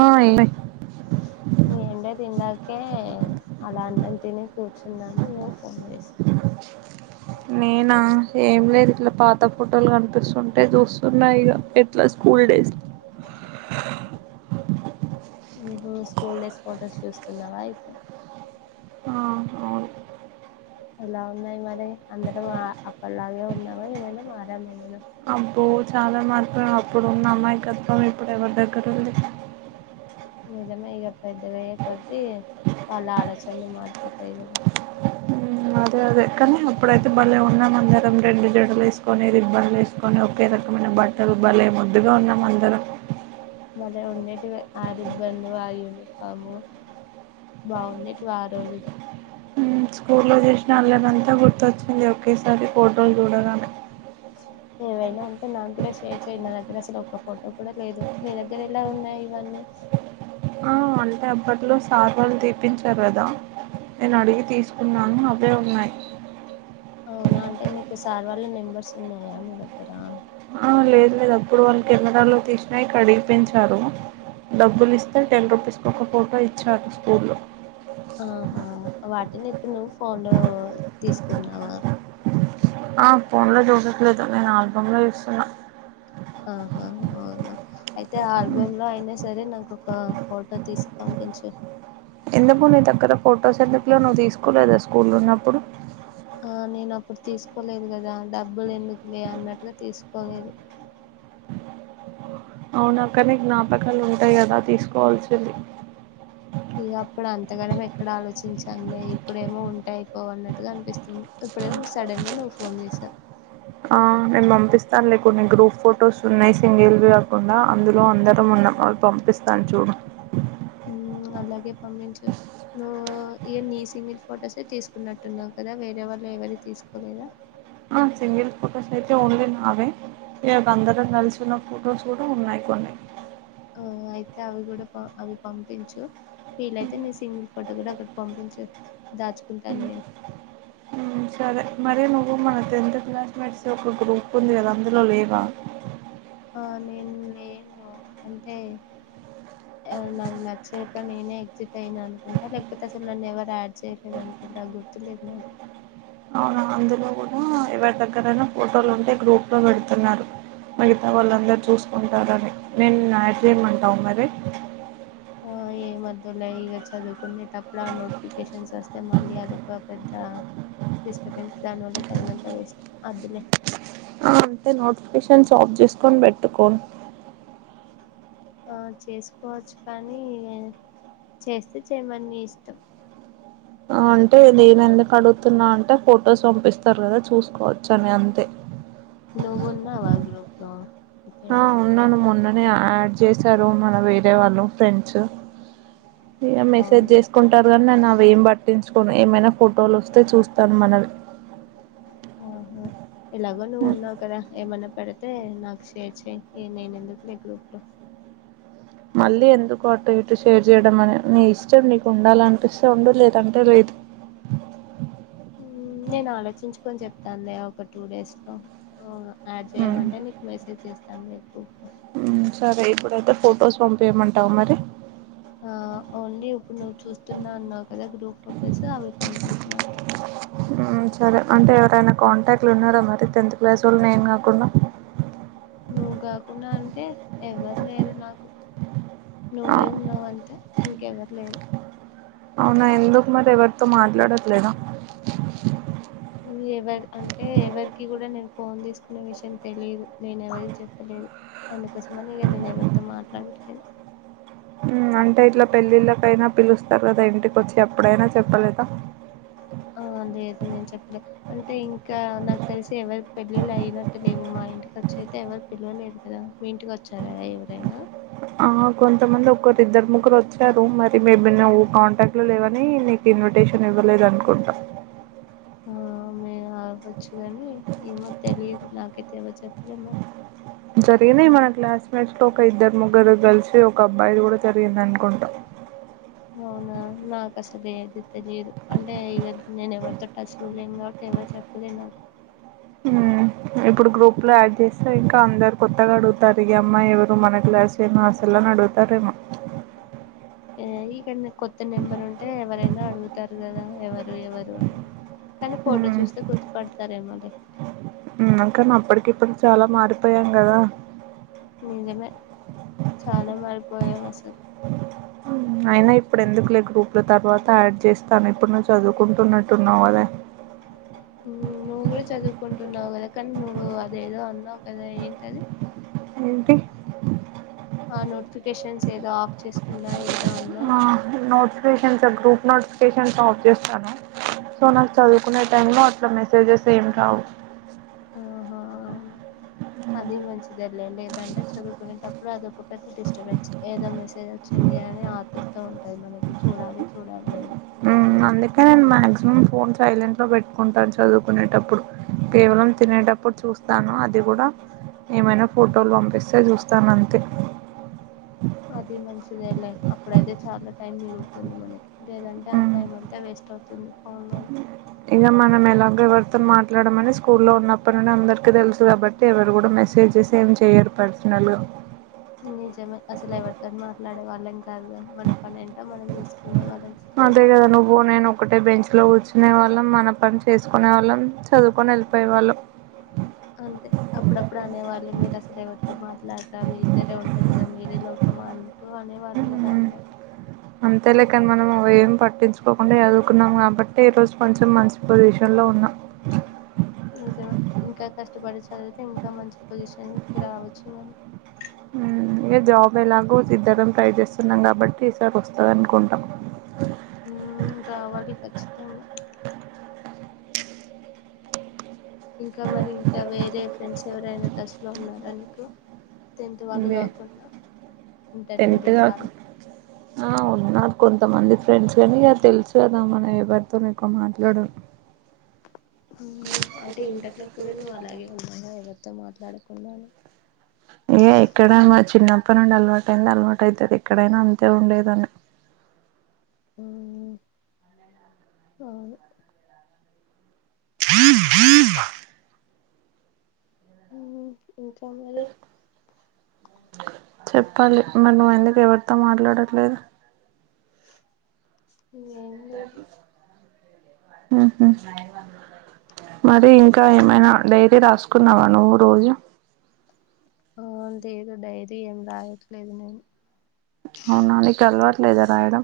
ఆ ఈ ఎండకి ఇందాకే అలా అన్నం తిని కూర్చు చిందాను మ ఫోన్ చేసి నేనా ఏం లేదు ఇట్లా పాత ఫోటోలు కనిపిస్తుంటే చూస్తున్నాయి ఇక ఎట్లా స్కూల్ డేస్ ఉహు స్కూల్ డేస్ ఫొటోస్ చూస్తున్నావా అయితే ఆ అవును ఎలా ఉన్నాయి మరి అందరం అప్పట్లాగే ఉన్నామా ఏమైనా మారమా మనం అబ్బో చాలా మార్పులు అప్పుడున్న అమాయకత్వం ఇప్పుడు ఎవరి దగ్గర ఉంది నిజమే ఇగ పెద్దగా అయ్యే కొద్ది వాళ్ళ ఆలోచనలు మారిపోతాయి కదా అదే అదే కానీ అప్పుడైతే భలే ఉన్నాం అందరం రెండు జడలు వేసుకొని రిబ్బన్లు వేసుకొని ఒకే రకమైన బట్టలు భలే ముద్దుగా ఉన్నాం అందరం భలే ఉండేటివి ఆ రిబ్బన్లు ఆ యూనిఫామ్ బాగుండేటివి ఆ రోజులు స్కూల్లో చేసిన అల్లరీ అంతా గుర్తొచ్చింది ఒకేసారి ఫోటోలు చూడగానే ఏవైనా ఉంటే నాకు కూడా షేర్ చెయ్యండి నా దగ్గర అసలు ఒక ఫోటో కూడా లేదు మీ దగ్గర ఎలా ఉన్నాయి ఇవన్నీ ఆ అంటే అప్పట్లో సార్ వాళ్ళు తీపించారు కదా నేను అడిగి తీసుకున్నాను అవే ఉన్నాయి అవునా అంటే నీకు సార్ వాళ్ళ నెంబర్స్ ఉన్నాయా మీ దగ్గర లేదు లేదు అప్పుడు వాళ్ళు కెమెరాలో తీసినా వి కడిగిపించారు డబ్బులు ఇస్తే టెన్ రుపీస్ కి ఒక ఫోటో ఇచ్చారు స్కూల్లో ఆ హా వాటిని ఇప్పుడు నువ్వు ఫోన్లో తీసుకున్నావా ఆ ఫోన్ లో చూడట్లేదు నేను ఆల్బమ్ లో చుస్తున్నా ఆహా అవునా అయితే ఆ ఆల్బమ్ లో అయినా సరే నాకు ఒక ఫోటో తీసి పంపించు ఎందుకు నీ దగ్గర ఫొటోస్ ఎందుకు లవు నువ్వు తీసుకో లేదా స్కూల్ లో ఉన్నప్పుడు ఆ నేను అప్పుడు తీసుకోలేదు కదా డబ్బులు ఎందుకు లే అన్నట్టుగా తీసుకోలేదు అవును అక్క జ్ఞాపకాలు ఉంటాయి కదా తీసుకోవాల్సింది ఇక అప్పుడు అంతగానం ఎక్కడ ఆలోచించండి ఇప్పుడేమో ఉంటాయి పో అన్నట్టుగా అనిపిస్తుంది ఇప్పుడేమో సడన్ గా నువ్వు ఫోన్ చేసావు ఆ నేను పంపిస్తానులే కొన్ని గ్రూప్ ఫొటోస్ ఉన్నాయి సింగిల్ వి కాకుండా అందులో అందరం ఉన్నాం అవి పంపిస్తాను చూడు అలాగే పంపించు నువ్వు ఇవ నీ సింగిల్ ఫొటోసే తీసుకున్నట్టున్నావు కదా వేరే వాళ్ళు ఎవరి తీసుకోలేదా సింగిల్ ఫొటోస్ అయితే ఉంది నావే ఇ అందరం కలిసి ఉన్న ఫొటోస్ కూడా ఉన్నాయి కొన్ని ఆ అయితే అవి కూడా అవి పంపించు వీళ్లైతే నీ సీంగల్ ఫోటో కూడా ఒక్కటి పంపించు దాచుకుంటాను నేను మ్ సరే మరీ నువ్వు మన టెన్త్ క్లాస్మేట్స్ ఒక గ్రూప్ ఉంది కదా అందులో లేవా ఆ నేను లేను అంటే నాకు నచ్చక నేనే ఎగ్జిట్ అయినా అనుకుంటా లేకపోతే అసలు నన్ను ఎవరు యాడ్ చేయలేదు అనుకుంటా గుర్తులేదు నాకు అవునా అందులో కూడా ఎవరి దగ్గరైనా ఫోటోలు ఉంటే గ్రూప్లో పెడుతున్నారు మిగతా వాళ్ళందరుూ చూసుకుంటారని నేను నిన్ను యాడ్ చేయమంటావా మరి ఆ ఏమి వద్దు లే ఇక చదువుకునేటప్పుడు ఆ నోటిఫికేషన్స్ వస్తే మళ్ళీ అదొక పెద్ద డిస్టబెన్స్ దానివల్ల టైమ్ అంతా వేస్ట్ వద్దు లే అంటే నోటిఫికేషన్స్ ఆఫ్ చేసుకొని పెట్టుకోం ఆ చేసుకోవచ్చు కానీ చేస్తే చెయ్యమని నీ ఇష్టం అంటే నేను ఎందుకు అడుగుతున్నా అంటే ఫొటోస్ పంపిస్తారు కదా చూసుకోవచ్చు అని అంతే నువ్వు ఉన్నావా గ్రూపు లో ఆ ఉన్నాను మొన్న నే నే యాడ్ చేసారు మన వేరే వాళ్ళు ఫ్రెండ్స్ ఇక మెసేజ్ అవును చేసుకుంటారుగానీ నన్న నేను ఏం పట్టించుకోను ఏమైనా ఫోటోలు వస్తే చూస్తాను మనవి ఆహా ఎలాగో నువ్వు ఉన్నావు కదా ఏమన్నా పెడితే నాకు షేర్ చేయి నేను ఎందుకులే గ్రూప్ లో మళ్ళీ ఎందుకు అటు ఇటు షేర్ చేయడం అని నీ ఇష్టం నీకు ఉండాలనిపిస్తే ఉండు లేదంటే లేదు. తందే ఒక్క టూ డేస్ లో యాడ్ చేయమంటే మ్మ్ నీకు మెసేజ్ చేస్తాను సర్లే సరే ఇప్పుడైతే ఫొటోస్ పంపియమంటావ మరి ఆ ఓన్లీ ఇప్పుడు నువ్వు చూస్తున్నా అన్నావు కదా గ్రూప్ ఫొటోస్ అవి పంపించి నాకు సరే అంటే ఎవరైనా కాంటాక్ట్లు ఉన్నారా మరి టెన్త్ క్లాస్ వాళ నేను కాకుండా నువ్వు కాకుండా అంటే ఎవ్వరు లేరు నాకు నువ్వే ఉన్నావ అంతా ఇంకెవరు లేరు అవునా ఎందుకు మరి ఎవరితో మాట్లాడట్లేదా ఎవరి అంటే ఎవరికి కూడా నేను ఫోన్ తీసుకునే విషయం తెలియదు. నేను ఎవరికి చెప్పలేదు. అందుకోసమని ఇక నేను ఎవరితో మాట్లాడట్లేదు. ఉ అంటే ఇట్లా పెళ్ళిళ్ళకైనా పిలుస్తారు కదా ఇంటికి వచ్చి అప్పుడైనా చెప్పలేద ఆ లేదు నేను చెప్పలే అంటే ఇంకా నాకు తెలిసి ఎవరి పెళ్ళిళ్ళు అయినట్టు లేవు మా ఇంటికి చ్చ అయితే ఎవరు పిలవలేరు కదా మీ ఇంటికి వచ్చారా ఎవరైనా ఆ కొంతమంది ఒకరు ఇద్దరు ముగ్గురు వచ్చారు. మరి మేబీ నువ్వు కాంటాక్ట్లో లేవని, నీకు ఇన్విటేషన్ ఇవ్వలేద అనుకుంటా. ఆ మేము ఆవచ్చు కాని ఏమో తెలియదు నాక్ నాకైతే వచ్చలే మరి జరిగినయి మన క్లాస్మేట్స్ లో ఒక ఇద్దరు ముగ్గురు గర్ల్స్ ఒక అబ్బాయి కూడా జరిగింది అనుకుంటా. అవునా నాకు అసలు ఏది తెలిదు. అంటే ఇగ నేను ఎవరితో టచ్ లో లేను కాబట్టి ఎవరు చెప్పలే నాకు. ఉ ఇప్పుడు గ్రూప్ లో యాడ్ చేస్తే ఇంకా అందరు కొత్తగా అడుగు తరిగి అమ్మా ఎవరు మన క్లాసెనా అసలు అడుగుతారేమో ఇక్కడ కొత్త నెంబర్ ఉంటే ఎవరైనా అడుగుతారు కదా ఎవరు ఎవరు అని కానీ ఫోటో మ్మ్ చూస్తే గుర్తుపడతారేమ కాని అప్పటికి ఇప్పుడుకి చాలా మారిపోయాం కదా నిజమే చాన మారిపోయాం అసలు అయినా ఇప్పుడు ఎందుకులే గ్రూప్ లో తర్వాత యాడ్ చేస్తాను. ఇప్పుడు నువ్వు చదువుకుంటున్నట్టున్నావు అదా. ఉ నువ్వు కూడా చదువుకుంటున్నావు కదా నువ్ అదేదో అన్నావు కదా ఏంటది ఏంటి ఆ నోటిఫికేషన్స్ ఏద చేసుకున్నా ఏదో అన్నా పేషన్స్ గ్రూప్ నోటిఫికేన్ స్తాను సో నాకు చదువుకునే టైం లో అట్లా మెసేజెస్ ఏం రావు ఆహా అది మంచిది లేండి లేదంటే చదువుకునేటప్పుడు ఇప్పుడు అదొక పెద్ద డిస్టర్బెన్స్ ఏదో మెసేజ్ వచ్చింది. అని ఆత్రత ఉంటది. మనకి చూడాలి చూడాలి అని. ఉ అందుకే నేను మాక్సిమం ఫోన్ సైలెంట్ లో పెట్టుకుంటా. చదువుకునేటప్పుడు కేవలం తినేటప్పుడు చూస్తాను. అది కూడా ఏమైనా ఫోటోలు పంపిస్తే చూస్తాను అంతే. అది మంచిదేలే అప్పుడైతే చాలా టైం మిగులుతుంది. మనకి లేదంటే ఆ టైం అంతా వేస్ట్ అవుతుంది. ఫోన్ లో ఇక మనం ఎలాగ ఎవరితో మాట్లాడమని స్కూ లో ఉన్నప్పటి ను అందరికి తెలుసు కాబట్టి ఎవరు కూడా మెసేజెస్ ఏం చెయ్యరు పర్సనల్ గా నిజమే అసలు ఎవరితో మాట్లాడే వాళ్ళం కాదు గా మన పని ఏంటో మనం చూసుకునే వాళ్ళం స్కూల్లో అదేగదా నువ్వు నేను ఒకటే బెంచ్ లో కూర్చునే వాళ్ళం మన పని చేసుకునే వాళ్ళం చదువుకొని వెళ్ళిపోయేవాళ్ళు అంతే అప్పుడప్పుడు అనేవాళ్ళు మీరు అసలు ఎవరితో మాట్లాడతా మీ ఇద్దరే ఉంటారు. ఇక మీరే లోకమా అంటూ అనేవాళ్ళు కదా అందరు. అంతేలేకని మనం అ ఏం పట్టించుకోకుండా చదువుకున్నాం కాబట్టి ఈరోజు కొంచెం మంచి పొజిషన్లో ఉన్నాం నిజం ఇంకా కష్టపడి చదివితే ఇంకా మంచి పొజిషన్కి రావచ్చు మని మ్మ్ ఇక జాబ్ ఎలాగ ఇద్దరం ట్రై చేస్తున్నాం కాబట్టి ఈసారి వస్తుంది అనుకుంటా మ్మ్ రావాలి కచ్చితంగా ఇంకా మరి ఇంకా వేరే ఫ్రెండ్స్ ఎవరైనా టస్లో ఉన్నారా నీకు టెన్త్ వాళ్ళు ఇదే కాకుండా టెన్త్ ఇంటర్మీడియట్ కాక వాళ్ళు ఆ ఉన్నారు కొంతమంది ఫ్రెండ్స్ కానీ ఇ తెలుసు కదా మనం ఎవరితోనెక్కువ మాట్లాడం మ్మ్ అంటే ఇంటర్లో కూడా నువ్వు అలాగే ఉన్నావా ఎవరితో మాత్ ఇక ఎక్కడ మా చిన్నప్పు తప్ప నుండి అలవాటు అయింది అలవాటు అవుతుది ఎక్కడైనా అంతే ఉండేదాన్ని మ్మ్ మ్మ్ మ్మ్ చెప్పాలి మరి నువ్వు ఎందుకు ఎవరితో మాట్లాడట్లేదు ఇంకేం లేదు మ్మ్ హ్మ్ మరి ఇంకా ఏమైనా డైరీ రాసుకున్నావా నువ్వు రోజు ఆ లేదు డైరీ ఏం రాయట్లేదు నేను అవునా నీకు అలవట్లేదా రాయడం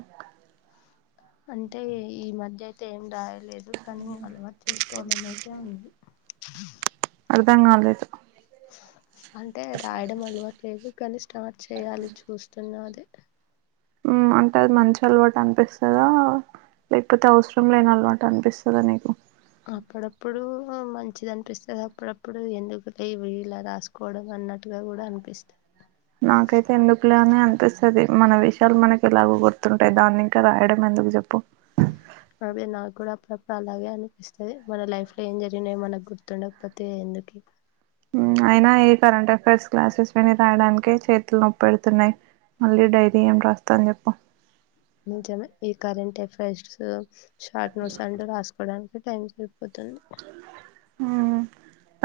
అంటే ఈ మధ్య అయితే ఏం రాయలేదు కానీ అలవాటు చేసుకోవాలని అయితే ఉంది అ అర్ధం కాలేదు అంటే రాయడం అలవట్లేదు కానీ స్టార్ట్ చేయాలి చూస్తున్న ఉ అంటే అది మంచి అలవాటు అని పిస్తదా లేకపోతే అవసరం లేని అలవాట అనిపిస్ [unintelligible] అప్పుడప్పుడు మంచిది అనిపిస్తది అప్పుడప్పుడు ఎందుకు లేవి ఇలా రాసుకోవడం అన్నట్టుగా కూడా అనిపిస్తు నాకైయితే ఎందుకులే అని అన్ అనిపిస్తది మన విషయాలు మనకి ఎలాగో గుర్తుంటాయి దాన్ని ఇంకా రాయడం ఎందుకు చెప్పు అదే నాకు కూడా అప్పుడప్పుడు అలాగే అనిపిస్తుంది మన లైఫ్ లో ఏం జరిగినాయో మనకు గుర్తుండకపోతే ఎందుకు అయినా ఈ కరెంట్ అఫైర్స్ క్లాసెస్ విని రాయడానినకే చేతులు నొప్పి పెడుతున్నాయి మళ్ళీ డైరీ ఏం రాస్తాను చెప్పు నిజమే ఈ కరెంట్ ఎ ఎఫైర్స్ షాట్ నోట్స్ అంట రాసుకోడానికి [unintelligible] ఊహు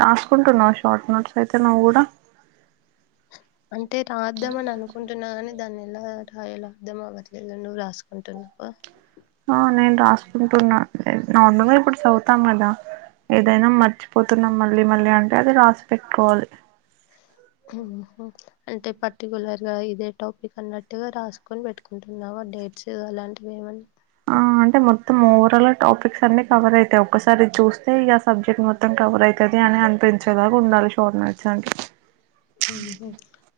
రాసుకుంటా నోడ్స్ షార్ట్ నోట్స్ అయితే నువ్వు గూడ అంటే రాద్దాం అని అనుకుంటున్నా కాని దాన్ని ఎలా రాయలా అర్దం అవ్వట్లేదు నువ్వు రాసుకుంటున్నావ ఆ నేను రాసుకుంటున్నా నా నార్మల్ గా ఇప్పుడు చదువుతాం కదా ఏదైనా మర్చిపోతున్నాం మళ్ళీ మళ్ళీ అంటే అది రాసి పెట్టుకోవాలి ఓహో అంటే పర్టికులర్ గా ఇదే టాపిక్ అన్నట్టుగా రాసుకొని పెట్టుకుంటున్నావ డేట్స్ అలాంటివి ఏమన్నా ఆ అంటే మొత్తం ఓవరాల్ టాపిక్స్ అన్ని కవర్ అయితాయి ఒసారి చూస్తే ఇక సబ్జెక్ట్ మొత్తం కవర్ అయితాది అని అనిపించేలాగా ఉండాలి షార్ట్ నోట్స్ అంటే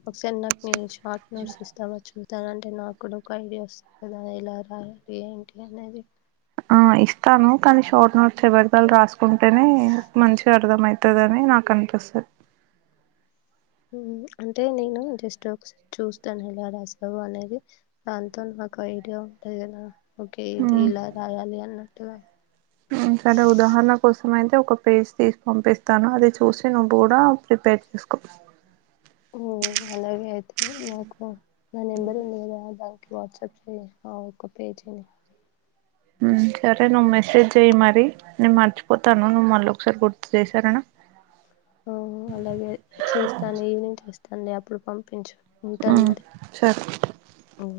ఒకసారి నాకు మీ షార్ట్ నోట్స్ ఇస్తావా చు ఇత్తాను అంటే నాకుడ ఒక ఐడియా వస్తుంది కదా ఎలా రాయాలి ఏంటి అనేది ఆ ఇస్తాను కానీ షార్ట్ నోట్స్ ఎవరిది వాళ్లు రాసుకుంటేనే మంచిగా అర్దం అయితుందని నాకు అనిపిస్తది అంటే నేను జస్ట్ ఒక చూస్తాను ఎలా రాసావు అనేది దాంతో నాకు ఐడియా ఉంటది కదా ఓకే ఇది ఇలా రాయాలి అన్న [inaudible] ఉ సరే ఉదాహరణ కోసం అయితే ఒక పేస్ తీసి పంపిస్తాను అది చూసి నువ్వు కూడా ప్రిపేర్ చేసుకో ఊ అలాగే అయితే నాకు నా నంబరు ఉంది గదా [unintelligible] వాట్సాప్ ఒక పేజీ ఉ సరే నువ్వు మెసేజ్ చెయ్యి మరి నేను మర్చిపోతాను నువ్వు మళ్ళ ఒకసారి గుర్తు చేయ్ సరేనా ఆ అలాగే చేస్తాను ఈవినింగ్ చేస్తాను లే ఇప్పుడు పంపించు ఉంటన్ ఉమ్ మరి సరే ఉ